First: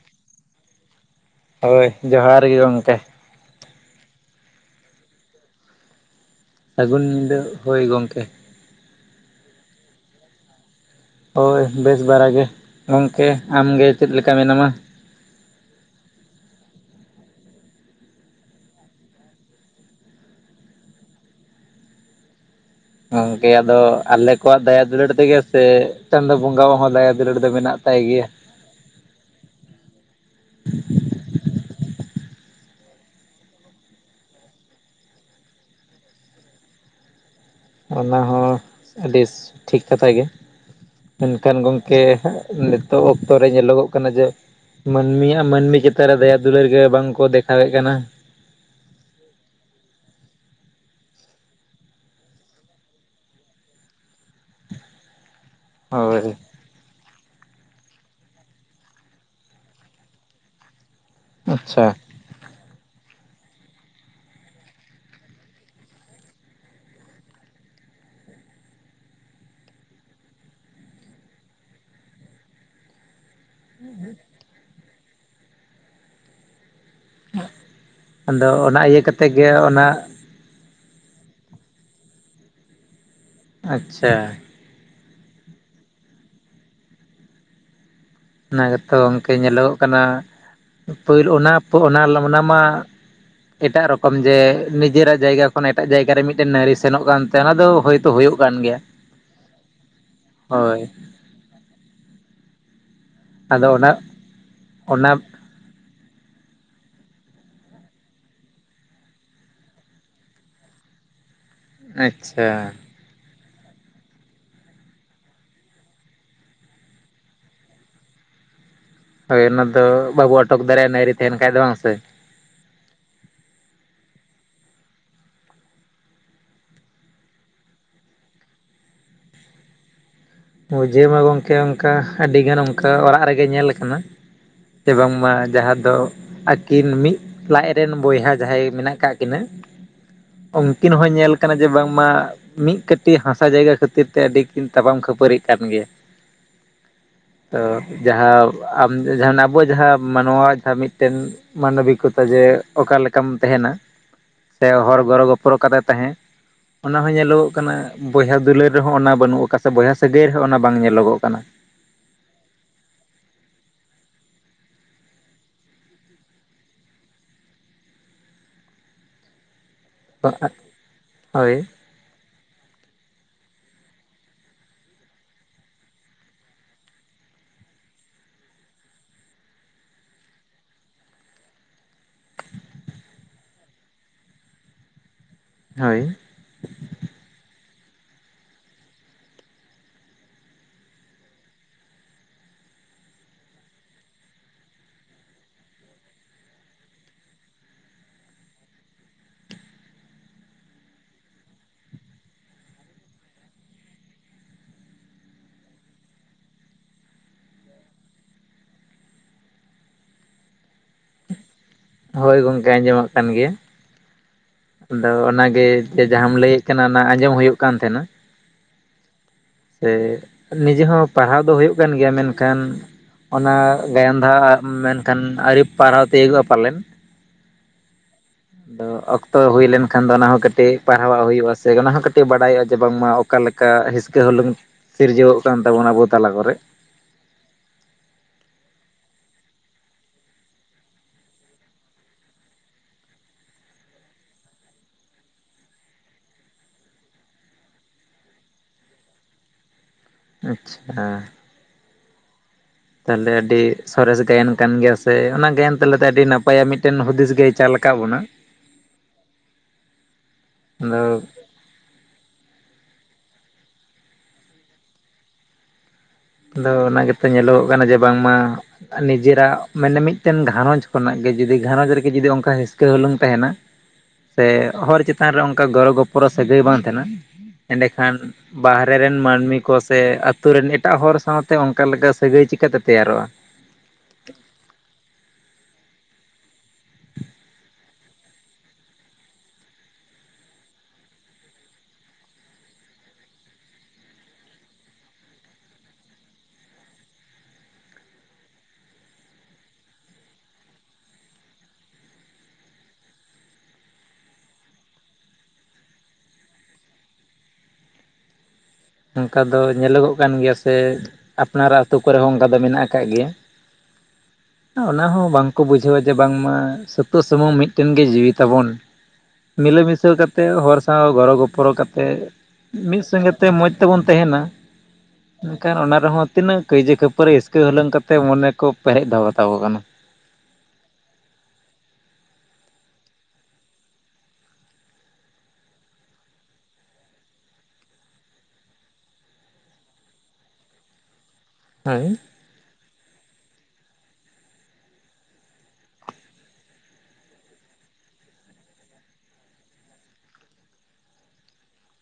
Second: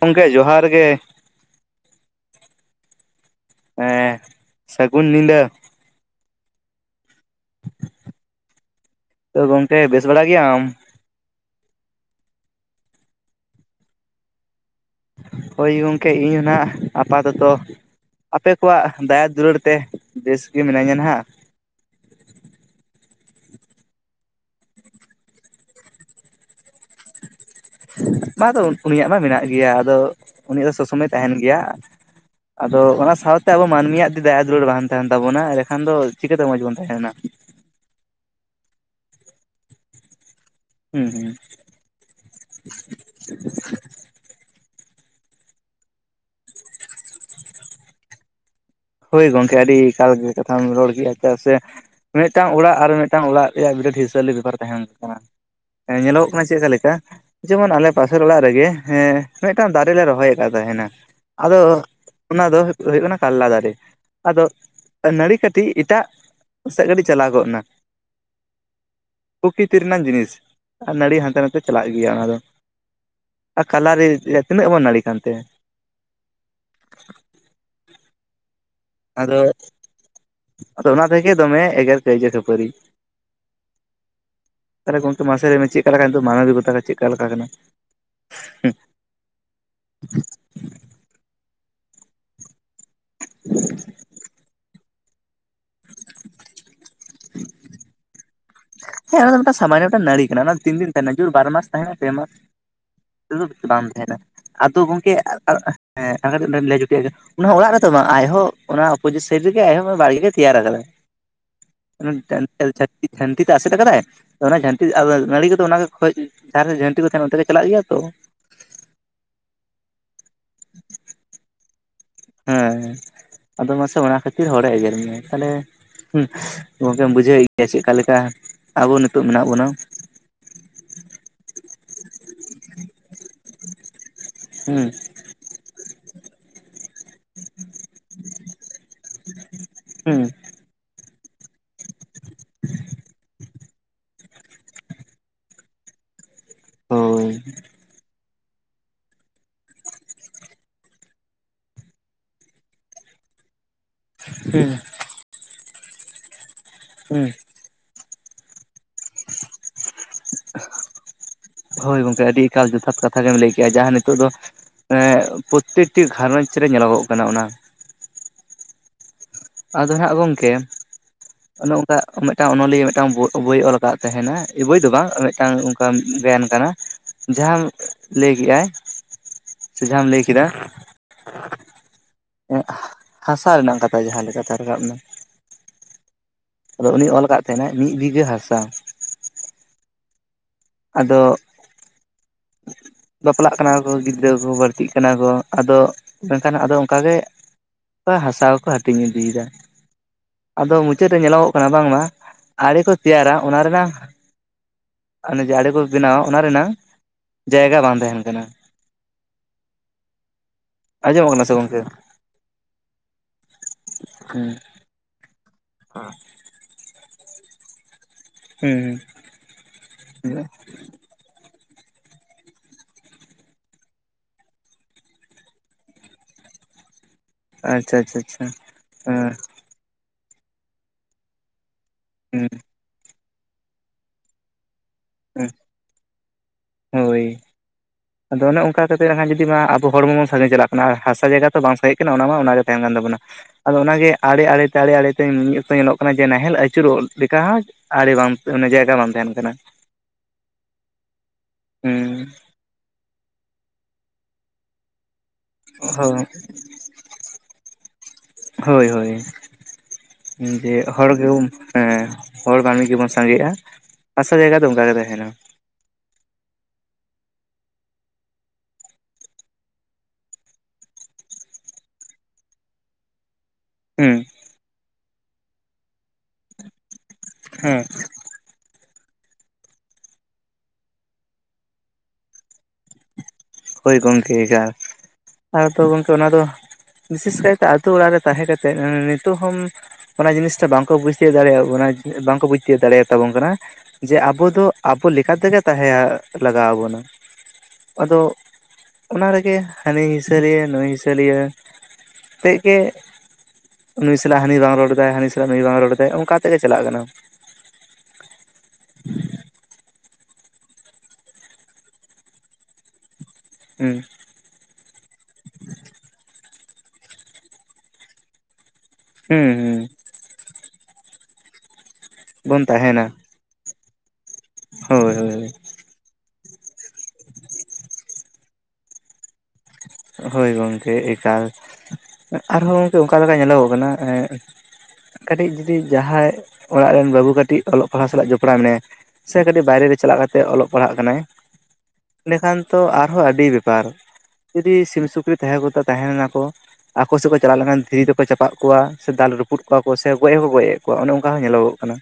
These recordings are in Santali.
ᱜᱚᱝᱠᱮ ᱡᱚᱦᱟᱨ ᱜᱮ ᱦᱳᱭ ᱡᱚᱦᱟᱨ ᱜᱮ ᱜᱚᱝᱠᱮ ᱦᱮᱸ ᱥᱟᱹᱜᱩᱱ ᱱᱤᱫᱟᱹ ᱥᱟᱹᱜᱩᱱ ᱧᱤᱫᱟᱹ ᱦᱳᱭ ᱜᱚᱝᱠᱮ ᱛᱳ ᱜᱚᱝᱠᱮ ᱵᱮᱥ ᱵᱟᱲᱟ ᱜᱮᱭᱟᱢ ᱦᱳᱭ ᱵᱮᱥ ᱵᱟᱲᱟᱜ ᱜᱮ ᱜᱚᱝᱠᱮ ᱟᱢᱜᱮ ᱪᱮᱫ ᱞᱮᱠᱟ ᱢᱮᱱᱟᱢᱟ ᱦᱳᱭ ᱜᱚᱝᱠᱮ ᱤᱧ ᱦᱟᱸᱱᱟᱜ ᱟᱯᱟᱛᱚᱛᱚ ᱟᱯᱮ ᱠᱚᱣᱟᱜ ᱫᱟᱭᱟ ᱫᱩᱞᱟᱹᱲ ᱛᱮ ᱵᱮᱥ ᱜᱮ ᱢᱤᱱᱟᱹᱧᱟ ᱱᱟᱦᱟᱜ ᱜᱚᱝᱠᱮ ᱟᱫᱚ ᱟᱞᱮ ᱠᱚᱣᱟᱜ ᱫᱟᱭᱟ ᱫᱩᱞᱟᱹᱲ ᱛᱮᱜᱮ ᱥᱮ ᱪᱟᱸᱫ ᱵᱚᱸᱜᱟ ᱦᱚᱸ ᱫᱟᱭᱟ ᱫᱩᱞᱟᱹᱲ ᱫᱚ ᱢᱮᱱᱟᱜ ᱛᱟᱭ ᱜᱮᱭᱟ ᱵᱟ ᱫᱚ ᱩᱱᱤᱭᱟᱜ ᱢᱟ ᱢᱮᱱᱟᱜ ᱜᱮᱭᱟ ᱟᱫᱚ ᱩᱱᱤᱭᱟᱜ ᱫᱚ ᱥᱚᱵ ᱥᱚᱢᱚᱭ ᱛᱟᱦᱮᱱ ᱜᱮᱭᱟ ᱟᱫᱚ ᱚᱱᱟ ᱥᱟᱶᱛᱮ ᱟᱵᱚ ᱢᱟᱹᱱᱢᱤᱭᱟᱜ ᱡᱩᱫᱤ ᱫᱟᱭᱟᱜ ᱫᱩᱞᱟᱹᱲ ᱵᱟᱝ ᱛᱟᱦᱮᱱ ᱛᱟᱵᱚᱱᱟ ᱮᱱᱠᱷᱟᱱ ᱫᱚ ᱪᱤᱠᱟᱹᱛᱮ ᱢᱚᱸᱡᱽ ᱵᱚᱱ ᱛᱟᱦᱮᱱᱟ ᱚᱱᱟ ᱦᱚᱸ ᱟᱹᱰᱤ ᱴᱷᱤᱠ ᱠᱟᱛᱷᱟ ᱜᱮ ᱦᱩᱸ ᱦᱩᱸ ᱢᱮᱱᱠᱷᱟᱱ ᱜᱚᱝᱠᱮ ᱱᱤᱛᱚᱜ ᱚᱠᱛᱚ ᱨᱮ ᱧᱮᱞᱚᱜᱚᱜ ᱠᱟᱱᱟ ᱡᱮ ᱢᱟᱹᱱᱢᱤᱭᱟᱜ ᱢᱟᱹᱱᱢᱤ ᱪᱮᱛᱟᱱ ᱨᱮ ᱫᱟᱭᱟ ᱫᱩᱞᱟᱹᱲ ᱜᱮ ᱵᱟᱝ ᱠᱚ ᱫᱮᱠᱷᱟᱣᱮᱜ ᱠᱟᱱᱟ ᱦᱳᱭ ᱜᱚᱝᱠᱮ ᱟᱹᱰᱤ ᱮᱠᱟᱞ ᱜᱮ ᱠᱟᱛᱷᱟᱢ ᱨᱚᱲ ᱠᱮᱭᱟ ᱪᱮᱫᱟᱜ ᱥᱮ ᱢᱤᱫᱴᱟᱝ ᱚᱲᱟᱜ ᱟᱨ ᱢᱤᱫᱴᱟᱝ ᱚᱲᱟᱜ ᱨᱮᱭᱟᱜ ᱵᱤᱨᱚᱫᱷᱤ ᱦᱤᱥᱟᱹᱞᱤ ᱵᱮᱯᱟᱨ ᱛᱟᱦᱮᱱ ᱠᱟᱱᱟ ᱦᱳᱭ ᱧᱮᱞᱚᱜᱚᱜ ᱠᱟᱱᱟ ᱪᱮᱫᱠᱟ ᱞᱮᱠᱟ ᱡᱮᱢᱚᱱ ᱟᱞᱮ ᱯᱟᱥᱮᱨ ᱚᱲᱟᱜ ᱨᱮᱜᱮ ᱦᱮᱸ ᱢᱤᱫᱴᱟᱱ ᱫᱟᱨᱮᱞᱮ ᱨᱚᱦᱚᱭᱮᱫ ᱠᱟᱱ ᱛᱟᱦᱮᱱᱟ ᱟᱫᱚ ᱟᱪᱪᱷᱟ ᱚᱱᱟ ᱫᱚ ᱦᱚᱭᱳᱜ ᱠᱟᱱᱟ ᱠᱟᱞᱞᱟ ᱫᱟᱨᱮ ᱟᱫᱚ ᱱᱟᱹᱲᱤ ᱠᱟᱹᱴᱤᱡ ᱮᱴᱟᱜ ᱥᱮᱡ ᱠᱟᱹᱴᱤᱡ ᱪᱟᱞᱟᱣ ᱜᱚᱫ ᱮᱱᱟ ᱯᱨᱚᱠᱤᱛᱤ ᱨᱮᱱᱟᱜ ᱡᱤᱱᱤᱥ ᱟᱨ ᱱᱟᱹᱲᱤ ᱦᱟᱱᱛᱮ ᱱᱟᱛᱮ ᱪᱟᱞᱟᱜ ᱜᱮᱭᱟ ᱚᱱᱟ ᱫᱚ ᱟᱨ ᱠᱟᱞᱟᱨᱮ ᱛᱤᱱᱟᱹᱜ ᱵᱚᱱ ᱱᱟᱹᱲᱮ ᱠᱟᱱᱛᱮ ᱟᱫᱚ ᱚᱱᱟ ᱤᱭᱟᱹ ᱠᱟᱛᱮᱫ ᱟᱫᱚ, ᱜᱮ ᱚᱱᱟ ᱟᱫᱚ ᱚᱱᱟ ᱛᱮᱜᱮ ᱫᱚᱢᱮ ᱮᱜᱮᱨ ᱠᱟᱹᱣᱡᱟᱹ ᱠᱷᱟᱹᱯᱟᱹᱨᱤ ᱟᱪᱪᱷᱟ ᱛᱟᱞᱦᱮ ᱜᱚᱝᱠᱮ ᱢᱟᱥᱮ ᱪᱮᱫ ᱞᱮᱠᱟ ᱢᱟᱱᱚᱵᱤᱠᱚᱛᱟ ᱠᱚ ᱪᱮᱫ ᱞᱮᱠᱟ ᱠᱟᱱᱟ ᱚᱱᱟ ᱜᱮᱛᱚ ᱜᱚᱝᱠᱮ ᱧᱮᱞᱚᱜᱚᱜ ᱠᱟᱱᱟ ᱯᱳᱭᱞ ᱚᱱᱟ ᱚᱱᱟ ᱞᱚᱜᱽᱱᱚ ᱢᱟ ᱮᱴᱟᱜ ᱨᱚᱠᱚᱢ ᱡᱮ ᱱᱤᱡᱮᱨᱟᱜ ᱡᱟᱭᱜᱟ ᱠᱷᱚᱱ ᱮᱴᱟᱜ ᱡᱟᱭᱜᱟ ᱨᱮ ᱢᱤᱫᱴᱮᱱ ᱱᱟᱹᱲᱤ ᱥᱮᱱᱚᱜ ᱠᱟᱱᱛᱮ ᱚᱱᱟ ᱫᱚ ᱦᱳᱭᱛᱳ ᱦᱩᱭᱩᱜ ᱠᱟᱱ ᱜᱮᱭᱟ ᱦᱮᱸ ᱚᱱᱟ ᱫᱚ ᱢᱤᱫᱴᱟᱱ ᱥᱟᱢᱟᱱ ᱢᱤᱫᱴᱟᱝ ᱱᱟᱹᱲᱤ ᱠᱟᱱᱟ ᱚᱱᱟ ᱫᱚ ᱛᱤᱱ ᱦᱳᱭ ᱫᱤᱱ ᱛᱟᱦᱮᱱᱟ ᱡᱳᱨ ᱵᱟᱨ ᱢᱟᱥ ᱛᱟᱦᱮᱱᱟ ᱯᱮ ᱢᱟᱥ ᱵᱮᱥᱤ ᱟᱫᱚ ᱵᱟᱝ ᱚᱱᱟ ᱛᱟᱦᱮᱱᱟ ᱟᱫᱚ ᱚᱱᱟ ᱜᱚᱝᱠᱮ [unintelligible] ᱦᱮᱸ, ᱟᱨ ᱠᱟᱹᱴᱤᱡ ᱞᱟᱹᱭ ᱡᱩᱴᱩᱡᱼᱟᱜ ᱚᱱᱟ ᱚᱲᱟᱜ ᱨᱮᱛᱚ ᱵᱟᱝ ᱟᱡᱦᱚᱸ ᱚᱱᱟ ᱚᱯᱚᱡᱤᱴ ᱥᱟᱭᱤᱰ ᱨᱮᱜᱮ ᱟᱡᱦᱚᱸ ᱵᱟᱲᱜᱮ ᱜᱮᱭ ᱛᱮᱭᱟᱨ ᱟᱠᱟᱫᱟᱟᱭ ᱟᱪᱪᱷᱟ [unintelligible] ᱡᱷᱟᱹᱱᱴᱤ ᱛᱮ ᱟᱥᱮᱫ ᱟᱠᱟᱫᱟᱭ ᱚᱱᱟ ᱡᱷᱟᱹᱱᱴᱤ ᱟᱫᱚ ᱱᱟᱲᱤ ᱠᱚᱫᱚ ᱚᱱᱟ ᱠᱷᱚᱡ ᱡᱟᱦᱟᱸᱨᱮ ᱡᱷᱟᱹᱱᱴᱤ ᱠᱚ ᱛᱟᱦᱮᱱᱟ ᱚᱱᱛᱮ ᱜᱮ ᱪᱟᱞᱟᱜ ᱜᱮᱭᱟ ᱛᱚ ᱦᱳᱭ ᱚᱱᱟ ᱫᱚ ᱵᱟᱵᱚ ᱟᱴᱚᱠ ᱫᱟᱲᱮᱟᱭᱼᱟ ᱱᱟᱭᱨᱮ ᱛᱟᱦᱮᱱ ᱠᱷᱟᱡ ᱫᱚ ᱵᱟᱝ ᱥᱮ ᱦᱮᱸ ᱦᱮᱸ ᱟᱫᱚ ᱢᱟᱥᱮ ᱚᱱᱟ ᱠᱷᱟᱛᱤᱨ ᱦᱚᱲᱮ ᱮᱜᱮᱨ ᱢᱮᱭᱟ ᱛᱟᱞᱦᱮ ᱦᱩᱸ ᱜᱚᱝᱠᱮᱢ ᱵᱩᱡᱷᱟᱹᱣᱮᱜ ᱜᱮᱭᱟ ᱪᱮᱫᱠᱟ ᱞᱮᱠᱟ ᱟᱵᱚ ᱱᱤᱛᱚᱜ ᱢᱮᱱᱟᱜ ᱵᱚᱱᱟ ᱡᱮᱢᱟ ᱜᱚᱢᱠᱮ ᱚᱝᱠᱟ ᱟᱹᱰᱤᱜᱟᱱ ᱚᱝᱠᱟ ᱚᱲᱟᱜ ᱨᱮᱜᱮ ᱧᱮᱞ ᱟᱠᱟᱱᱟ ᱥᱮ ᱦᱩᱸ ᱵᱟᱝᱢᱟ ᱡᱟᱦᱟᱸ ᱫᱚ ᱟᱹᱠᱤᱱ ᱢᱤᱫ ᱞᱟᱡ ᱨᱮᱱ ᱵᱚᱭᱦᱟ ᱡᱟᱦᱟᱸᱭ ᱢᱮᱱᱟᱜ ᱠᱟᱜ ᱠᱤᱱᱟᱹ ᱦᱩᱸ ᱩᱱᱠᱤᱱ ᱦᱚᱸ ᱧᱮᱞ ᱠᱟᱱᱟ ᱡᱮ ᱵᱟᱝᱢᱟ ᱢᱤᱫ ᱠᱟᱹᱴᱤᱡ ᱦᱟᱥᱟ ᱡᱟᱭᱜᱟ ᱠᱷᱟᱹᱛᱤᱨ ᱛᱮ ᱟᱹᱰᱤ ᱠᱤᱱ ᱛᱟᱯᱟᱢ ᱠᱷᱟᱹᱯ ᱯᱟᱹᱨᱤᱜ ᱠᱟᱱ ᱜᱮᱭᱟ ᱦᱳᱭ ᱛᱚ ᱡᱟᱦᱟᱸ ᱟᱢ ᱡᱟᱦᱟᱸᱱᱟᱜ ᱟᱵᱚᱣᱟᱜ ᱡᱟᱦᱟᱸ ᱢᱟᱱᱣᱟ ᱡᱟᱦᱟᱸ ᱢᱤᱫᱴᱮᱱ ᱢᱟᱱᱚᱵᱤᱠᱚᱛᱟ ᱡᱮ ᱚᱠᱟᱮᱠᱟᱢ ᱛᱮᱦᱮᱱᱟ ᱥᱮ ᱦᱩᱸ ᱦᱚᱨ ᱜᱚᱲᱚ ᱜᱚᱯᱚᱲᱚ ᱠᱟᱛᱮ ᱛᱟᱦᱮᱸ ᱚᱱᱟᱦᱚᱸ ᱦᱩᱸ ᱧᱮᱞᱚᱜ ᱠᱟᱱᱟ ᱵᱚᱭᱦᱟ ᱫᱩᱞᱟᱹᱲ ᱨᱮᱦᱚᱸ ᱚᱱᱟ ᱵᱟᱹᱱᱩᱜ ᱟᱠᱟ ᱥᱮ ᱵᱚᱭᱦᱟ ᱥᱟᱹᱜᱟᱹᱭ ᱨᱮᱦᱚᱸ ᱚᱱᱟ ᱵᱟᱝ ᱧᱮᱞᱚᱜᱚᱜ ᱠᱟᱱᱟ ᱦᱳᱭ ᱜᱚᱝᱠᱮ ᱟᱹᱰᱤ ᱮᱠᱟᱞ ᱡᱚᱛᱷᱟᱛ ᱠᱟᱛᱷᱟ ᱜᱮᱢ ᱞᱟᱹᱭ ᱠᱮᱜᱼᱟ ᱡᱟᱦᱟᱸ ᱱᱤᱛᱚᱜ ᱫᱚ ᱮᱸᱜ ᱯᱨᱚᱛᱛᱮᱠᱴᱤ ᱜᱷᱟᱨᱚᱸᱧᱡᱽ ᱨᱮ ᱧᱮᱞᱚᱜᱚᱜ ᱠᱟᱱᱟ ᱚᱱᱟ ᱟᱫᱚ ᱦᱟᱸᱜ ᱜᱚᱝᱠᱮ, ᱦᱳᱭ ᱱᱚ ᱛᱟᱜ ᱢᱤᱫᱴᱟᱝ ᱚᱱᱚᱞᱤᱭᱟᱹ ᱢᱤᱫᱴᱟᱝ ᱵᱳ ᱵᱳᱭᱮ ᱚᱞ ᱠᱟᱜ ᱛᱮᱦᱮᱱᱟ ᱵᱳᱭ ᱫᱚ ᱵᱟᱝ ᱢᱤᱫᱴᱟᱝ ᱚᱝᱠᱟ ᱜᱭᱟᱱ ᱠᱟᱱᱟ ᱡᱟᱦᱟᱢ ᱞᱟᱹᱭ ᱠᱮᱜ-ᱟ ᱥᱮ ᱡᱟᱦᱟᱢ ᱞᱟᱹᱭ ᱠᱮᱫᱟ ᱮᱸᱜ ᱦᱟᱥᱟ ᱨᱮᱱᱟᱜ ᱠᱟᱛᱷᱟ ᱡᱟᱦᱟᱸ ᱞᱮᱠᱟᱛᱮ ᱨᱟᱠᱟᱵᱱᱟ ᱦᱳᱭ ᱟᱫᱚ ᱩᱱᱤᱭ ᱚᱞ ᱟᱠᱟᱫ ᱛᱟᱦᱮᱱᱟᱭ ᱢᱤᱫ ᱵᱤᱜᱷᱟᱹ ᱦᱟᱥᱟ ᱟᱫᱚ ᱵᱟᱯᱞᱟᱜ ᱠᱟᱱᱟ ᱠᱚ ᱜᱤᱫᱽᱨᱟᱹ ᱠᱚ ᱵᱟᱹᱲᱛᱤᱜ ᱠᱟᱱᱟ ᱠᱚ ᱟᱫᱚ ᱢᱮᱱᱠᱷᱟᱱ ᱟᱫᱚ ᱚᱝᱠᱟᱜᱮ ᱦᱟᱥᱟ ᱠᱚᱠᱚ ᱦᱟᱹᱴᱤᱧ ᱤᱫᱤᱭᱮᱫᱟ ᱟᱫᱚ ᱢᱩᱪᱟᱹᱫ ᱨᱮ ᱧᱮᱞᱚᱜᱚᱜ ᱠᱟᱱᱟ ᱵᱟᱝᱢᱟ ᱟᱲᱮ ᱠᱚ ᱛᱮᱭᱟᱨᱟ ᱚᱱᱟ ᱨᱮᱱᱟᱝ ᱟᱱᱮ ᱡᱟᱲᱮ ᱠᱚ ᱵᱮᱱᱟᱣᱟ ᱚᱱᱟ ᱨᱮᱱᱟᱝ ᱡᱟᱭᱜᱟ ᱵᱟᱝ ᱛᱟᱦᱮᱱ ᱠᱟᱱᱟ ᱟᱸᱡᱚᱢᱚᱜ ᱠᱟᱱᱟ ᱥᱮ ᱜᱚᱝᱠᱮ ᱦᱳᱭ ᱜᱚᱝᱠᱮ ᱟᱸᱡᱚᱢᱚᱜ ᱠᱟᱱ ᱜᱮᱭᱟ ᱦᱩᱸ ᱟᱫᱚ ᱚᱱᱟᱜᱮ ᱡᱮ ᱡᱟᱦᱟᱸᱢ ᱞᱟᱹᱭᱮᱫ ᱠᱟᱱᱟ ᱚᱱᱟ ᱟᱸᱡᱚᱢ ᱦᱩᱭᱩᱜ ᱠᱟᱱ ᱛᱟᱦᱮᱱᱟ ᱦᱩᱸ ᱥᱮ ᱦᱩᱸ ᱱᱤᱡᱮ ᱦᱚᱸ ᱯᱟᱲᱦᱟᱣ ᱫᱚ ᱦᱩᱭᱩᱜ ᱠᱟᱱ ᱜᱮᱭᱟ ᱢᱮᱱᱠᱷᱟᱱ ᱚᱱᱟ ᱜᱟᱭᱟᱱ ᱫᱷᱟᱣᱟᱜ ᱢᱮᱱᱠᱷᱟᱱ ᱟᱹᱨᱤ ᱯᱟᱨᱦᱟᱣ ᱛᱤᱭᱳᱚᱜᱼᱟ ᱯᱟᱞᱮᱱ ᱟᱪᱪᱷᱟ ᱟᱪᱪᱷᱟ ᱟᱫᱚ ᱦᱮᱸ ᱚᱠᱛᱚ ᱦᱩᱭ ᱞᱮᱱᱠᱷᱟᱱ ᱫᱚ ᱚᱱᱟ ᱦᱚᱸ ᱠᱟᱹᱴᱤᱡ ᱯᱟᱲᱦᱟᱣᱟᱜ ᱦᱩᱭᱩᱜᱼᱟ ᱥᱮ ᱚᱱᱟ ᱦᱚᱸ ᱠᱟᱹᱴᱤᱡ ᱦᱮᱸ ᱵᱟᱰᱟᱭᱚᱜᱼᱟ ᱡᱮ ᱵᱟᱝᱢᱟ ᱚᱠᱟ ᱞᱮᱠᱟ ᱦᱤᱥᱠᱟᱹ ᱦᱩᱞᱩᱝ ᱥᱤᱨᱡᱟᱹᱣᱚᱜ ᱦᱮᱸ ᱠᱟᱱ ᱛᱟᱵᱚᱱᱟ ᱟᱵᱚ ᱛᱟᱞᱟ ᱠᱚᱨᱮ ᱦᱳᱭ ᱟᱫᱚ ᱚᱱᱮ ᱚᱱᱠᱟ ᱠᱷᱟᱛᱤᱨ ᱚᱱᱮ ᱡᱩᱫᱤ ᱢᱟ ᱟᱵᱚ ᱦᱚᱲᱢᱚ ᱵᱚᱱ ᱥᱟᱸᱜᱮᱪᱟᱞᱟᱜ ᱠᱟᱱᱟ ᱦᱟᱥᱟ ᱡᱟᱭᱜᱟ ᱛᱚ ᱵᱟᱝ ᱥᱟᱸᱜᱮᱜ ᱠᱟᱱᱟ ᱚᱱᱟ ᱢᱟ ᱚᱱᱟᱜᱮ ᱛᱟᱦᱮᱸᱱ ᱠᱟᱱ ᱛᱟᱵᱚᱱᱟ ᱟᱫᱚ ᱚᱱᱟᱜᱮ ᱟᱲᱮ ᱟᱲᱮᱛᱮ ᱟᱲᱮ ᱟᱲᱮᱛᱮ ᱢᱤᱫ ᱚᱛᱚ ᱧᱮᱞᱚᱜ ᱠᱟᱱᱟ ᱡᱮ ᱱᱟᱦᱮᱞ ᱟᱹᱪᱩᱨᱚᱜ ᱞᱮᱠᱟ ᱦᱚᱸ ᱟᱨᱮ ᱵᱟᱝ ᱢᱟᱱᱮ ᱡᱟᱭᱜᱟ ᱵᱟᱝ ᱛᱟᱦᱮᱱ ᱠᱟᱱᱟ ᱟᱪᱪᱷᱟ ᱦᱩᱸ ᱛᱟᱦᱚᱞᱮ ᱟᱹᱰᱤ ᱥᱚᱨᱮᱥ ᱜᱟᱭᱟᱱ ᱠᱟᱱ ᱜᱮᱭᱟ ᱥᱮ ᱚᱱᱟ ᱛᱮᱱ ᱛᱟᱞᱟᱛᱮ ᱟᱹᱰᱤ ᱱᱟᱯᱟᱭ ᱢᱤᱫᱴᱮᱱ ᱦᱩᱫᱤᱥ ᱜᱮᱭ ᱪᱟᱞ ᱟᱠᱟᱫ ᱵᱚᱱᱟ ᱦᱳᱭ ᱦᱳᱭ ᱡᱮ ᱟᱫᱚ ᱦᱚᱲ ᱜᱮᱵᱚᱱ ᱦᱚᱲ ᱢᱟᱱᱢᱤ ᱜᱮᱵᱚᱱ ᱥᱟᱸᱜᱮᱜᱼᱟ ᱦᱟᱥᱟ ᱡᱟᱭᱜᱟ ᱫᱚ ᱚᱱᱠᱟ ᱜᱮ ᱛᱟᱦᱮᱸᱱᱟ ᱟᱫᱚ ᱚᱱᱟ ᱜᱮᱛᱚ ᱧᱮᱞᱚᱜᱚᱜ ᱠᱟᱱᱟ ᱡᱮ ᱵᱟᱝᱢᱟ ᱱᱤᱡᱮᱨᱟᱜ ᱢᱟᱱᱮ ᱢᱤᱫᱴᱮᱱ ᱜᱸᱷᱟᱨᱚᱸᱡᱽ ᱠᱷᱚᱱᱟᱜ ᱜᱮ ᱡᱩᱫᱤ ᱜᱸᱷᱟᱨᱚᱸᱡᱽ ᱨᱮᱜᱮ ᱡᱩᱫᱤ ᱚᱱᱠᱟ ᱦᱤᱸᱥᱠᱟᱹ ᱦᱩᱞᱩᱝ ᱛᱟᱦᱮᱱᱟ ᱦᱩᱸ ᱥᱮ ᱦᱚᱲ ᱪᱮᱛᱟᱱ ᱨᱮ ᱚᱱᱠᱟ ᱜᱚᱲᱚ ᱜᱚᱯᱚᱲᱚ ᱥᱟᱹᱜᱟᱹᱭ ᱵᱟᱝ ᱛᱟᱦᱮᱱᱟ ᱦᱮᱸ ᱮᱸᱰᱮ ᱠᱷᱟᱱ ᱵᱟᱨᱨᱮ ᱨᱮᱱ ᱢᱟᱹᱱᱢᱤ ᱠᱚ ᱥᱮ ᱟᱛᱩᱨ ᱨᱮᱱ ᱮᱴᱟᱜ ᱦᱚᱲ ᱥᱟᱶᱛᱮ ᱚᱱᱠᱟᱞᱮ ᱞᱮᱠᱟ ᱥᱟᱹᱜᱟᱹᱭ ᱪᱤᱠᱟᱹᱛᱮ ᱛᱮᱭᱟᱨᱚᱜᱼᱟ᱾ ᱦᱳᱭ ᱜᱚᱢᱠᱮ, ᱟᱫᱚ ᱜᱚᱢᱠᱮ ᱚᱱᱟ ᱫᱚ, ᱵᱤᱥᱮᱥ ᱠᱟᱭᱛᱮ ᱟᱛᱳ ᱚᱲᱟᱜ ᱨᱮ ᱛᱟᱦᱮᱸ ᱠᱟᱛᱮ ᱱᱤᱛᱚᱜ ᱦᱚᱸ ᱚᱱᱟ ᱡᱤᱱᱤᱥᱴᱟ ᱵᱟᱝᱠᱚ ᱵᱩᱡ ᱛᱤᱭ ᱫᱟᱲᱮᱭᱟᱜ ᱚᱱᱟ᱾ ᱵᱟᱝᱠᱚ ᱵᱩᱡ ᱛᱤᱭᱟᱹᱜ ᱫᱟᱲᱮᱭᱟ ᱛᱟᱵᱚᱱ ᱠᱟᱱᱟ᱾ ᱡᱮ ᱟᱵᱚ ᱫᱚ ᱟᱵᱚ ᱞᱮᱠᱟ ᱞᱮᱠᱟᱛᱮᱜᱮ ᱛᱟᱦᱮᱸ ᱞᱟᱜᱟᱣ ᱟᱵᱚᱱᱟ ᱾ ᱟᱫᱚ ᱚᱱᱟ ᱨᱮᱜᱮ ᱦᱟᱹᱱᱤ ᱦᱤᱥᱟᱹᱞᱤᱭᱟᱹ ᱱᱩᱭ ᱦᱤᱥᱞᱤᱭᱟᱹ ᱛᱮᱫ ᱜᱮ ᱱᱩᱭ ᱥᱟᱞᱟᱜ ᱦᱟᱹᱱᱤ ᱵᱟᱝ ᱨᱚᱲ ᱮᱟᱭ ᱦᱟᱹᱱᱤ ᱥᱟᱞᱟᱜ ᱱᱩᱭᱭ ᱵᱟᱝ ᱨᱚᱲ ᱮᱫᱟᱭ ᱚᱱᱠᱟ ᱛᱮᱜᱮ ᱪᱟᱞᱟᱜ ᱠᱟᱱᱟ᱾ ᱚᱱᱠᱟ ᱫᱚ ᱧᱮᱞᱚᱜᱚᱜ ᱠᱟᱱ ᱜᱮᱭᱟ ᱥᱮ ᱟᱯᱱᱟᱨᱟᱜ ᱟᱛᱳ ᱠᱚᱨᱮ ᱦᱚᱸ ᱚᱱᱠᱟ ᱫᱚ ᱢᱮᱱᱟᱜ ᱟᱠᱟᱫ ᱜᱮᱭᱟ᱾ ᱦᱩᱸ ᱚᱱᱟ ᱦᱚᱸ ᱵᱟᱝᱠᱚ ᱵᱩᱡᱷᱟᱹᱣᱟ ᱡᱮ ᱵᱟᱝᱢᱟ ᱥᱩᱛᱩᱜ ᱥᱩᱢᱩᱝ ᱢᱤᱫᱴᱮᱱ ᱜᱮ ᱡᱤᱣᱤ ᱛᱟᱵᱚᱱ᱾ ᱦᱩᱸ ᱦᱩᱸ ᱢᱤᱞᱟᱹ ᱢᱤᱥᱟᱹ ᱠᱟᱛᱮ ᱦᱚᱲ ᱥᱟᱶ ᱜᱚᱲᱚ ᱜᱚᱯᱚᱲᱚ ᱠᱟᱛᱮ ᱵᱚᱱ ᱢᱤᱫ ᱛᱟᱦᱮᱱᱟ ᱥᱚᱸᱜᱮ ᱛᱮ ᱢᱚᱡᱽ ᱛᱮᱵᱚᱱ ᱛᱟᱦᱮᱸᱱᱟ ᱦᱳᱭ ᱦᱳᱭ ᱦᱳᱭ ᱚᱱᱟ ᱨᱮᱦᱚᱸ ᱛᱤᱱᱟᱹᱜ ᱠᱟᱹᱭᱡᱟᱹ ᱠᱷᱟᱹᱯᱟᱹᱨᱤ ᱦᱤᱥᱠᱟᱹ ᱦᱩᱞᱟᱹᱝ ᱠᱟᱛᱮ ᱢᱚᱱᱮ ᱠᱚ ᱯᱮᱨᱮᱡ ᱫᱚᱦᱚ ᱠᱟᱛᱟᱣ ᱠᱟᱱᱟ ᱦᱳᱭ ᱜᱚᱢᱠᱮ ᱮᱠᱟᱞ ᱟᱨᱦᱚᱸ ᱜᱚᱢᱠᱮ ᱚᱱᱠᱟ ᱞᱮᱠᱟ ᱧᱮᱞᱚᱜᱚᱜ ᱠᱟᱱᱟ᱾ ᱠᱟᱹᱴᱤᱡ ᱡᱩᱫᱤ ᱡᱟᱦᱟᱸᱭ ᱚᱲᱟᱜ ᱨᱮᱱ ᱵᱟᱹᱵᱩ ᱠᱟᱹᱴᱤᱡ ᱚᱞᱚᱜ ᱯᱟᱲᱦᱟᱜ ᱥᱟᱞᱟᱜ ᱡᱚᱯᱲᱟᱣ ᱢᱮᱱᱟᱭᱟ᱾ ᱥᱮ ᱠᱟᱹᱴᱤᱡ ᱵᱟᱭᱨᱮ ᱨᱮ ᱪᱟᱞᱟᱜ ᱠᱟᱛᱮ ᱚᱞᱚᱜ ᱯᱟᱲᱦᱟᱜ ᱠᱟᱱᱟᱭ᱾ ᱦᱚᱭ ᱤᱸᱱᱟᱹᱠᱷᱟᱱ ᱛᱚ ᱟᱨᱦᱚᱸ ᱟᱹᱰᱤ ᱵᱮᱯᱟᱨ᱾ ᱡᱩᱫᱤ ᱥᱤᱢ ᱥᱩᱠᱨᱤ ᱛᱟᱦᱮᱸ ᱠᱚ ᱛᱮ ᱛᱟᱦᱮᱸᱱᱟ ᱠᱚ᱾ ᱟᱠᱚ ᱥᱮᱫ ᱠᱚ ᱪᱟᱞᱟᱣ ᱞᱮᱱᱠᱷᱟᱱ ᱫᱷᱤᱨᱤ ᱛᱮᱠᱚ ᱪᱟᱯᱟᱜ ᱠᱚᱣᱟ ᱥᱮ ᱫᱟᱞ ᱨᱟᱹᱯᱩᱫ ᱠᱚᱣᱟ ᱠᱚ ᱥᱮ ᱜᱚᱡ ᱦᱚᱸᱠᱚ ᱜᱚᱡ ᱮᱫ ᱠᱚᱣᱟ ᱚᱱᱮ ᱚᱱᱠᱟ ᱦᱚᱸ ᱧᱮᱞᱚᱜᱚᱜ ᱠᱟᱱᱟ᱾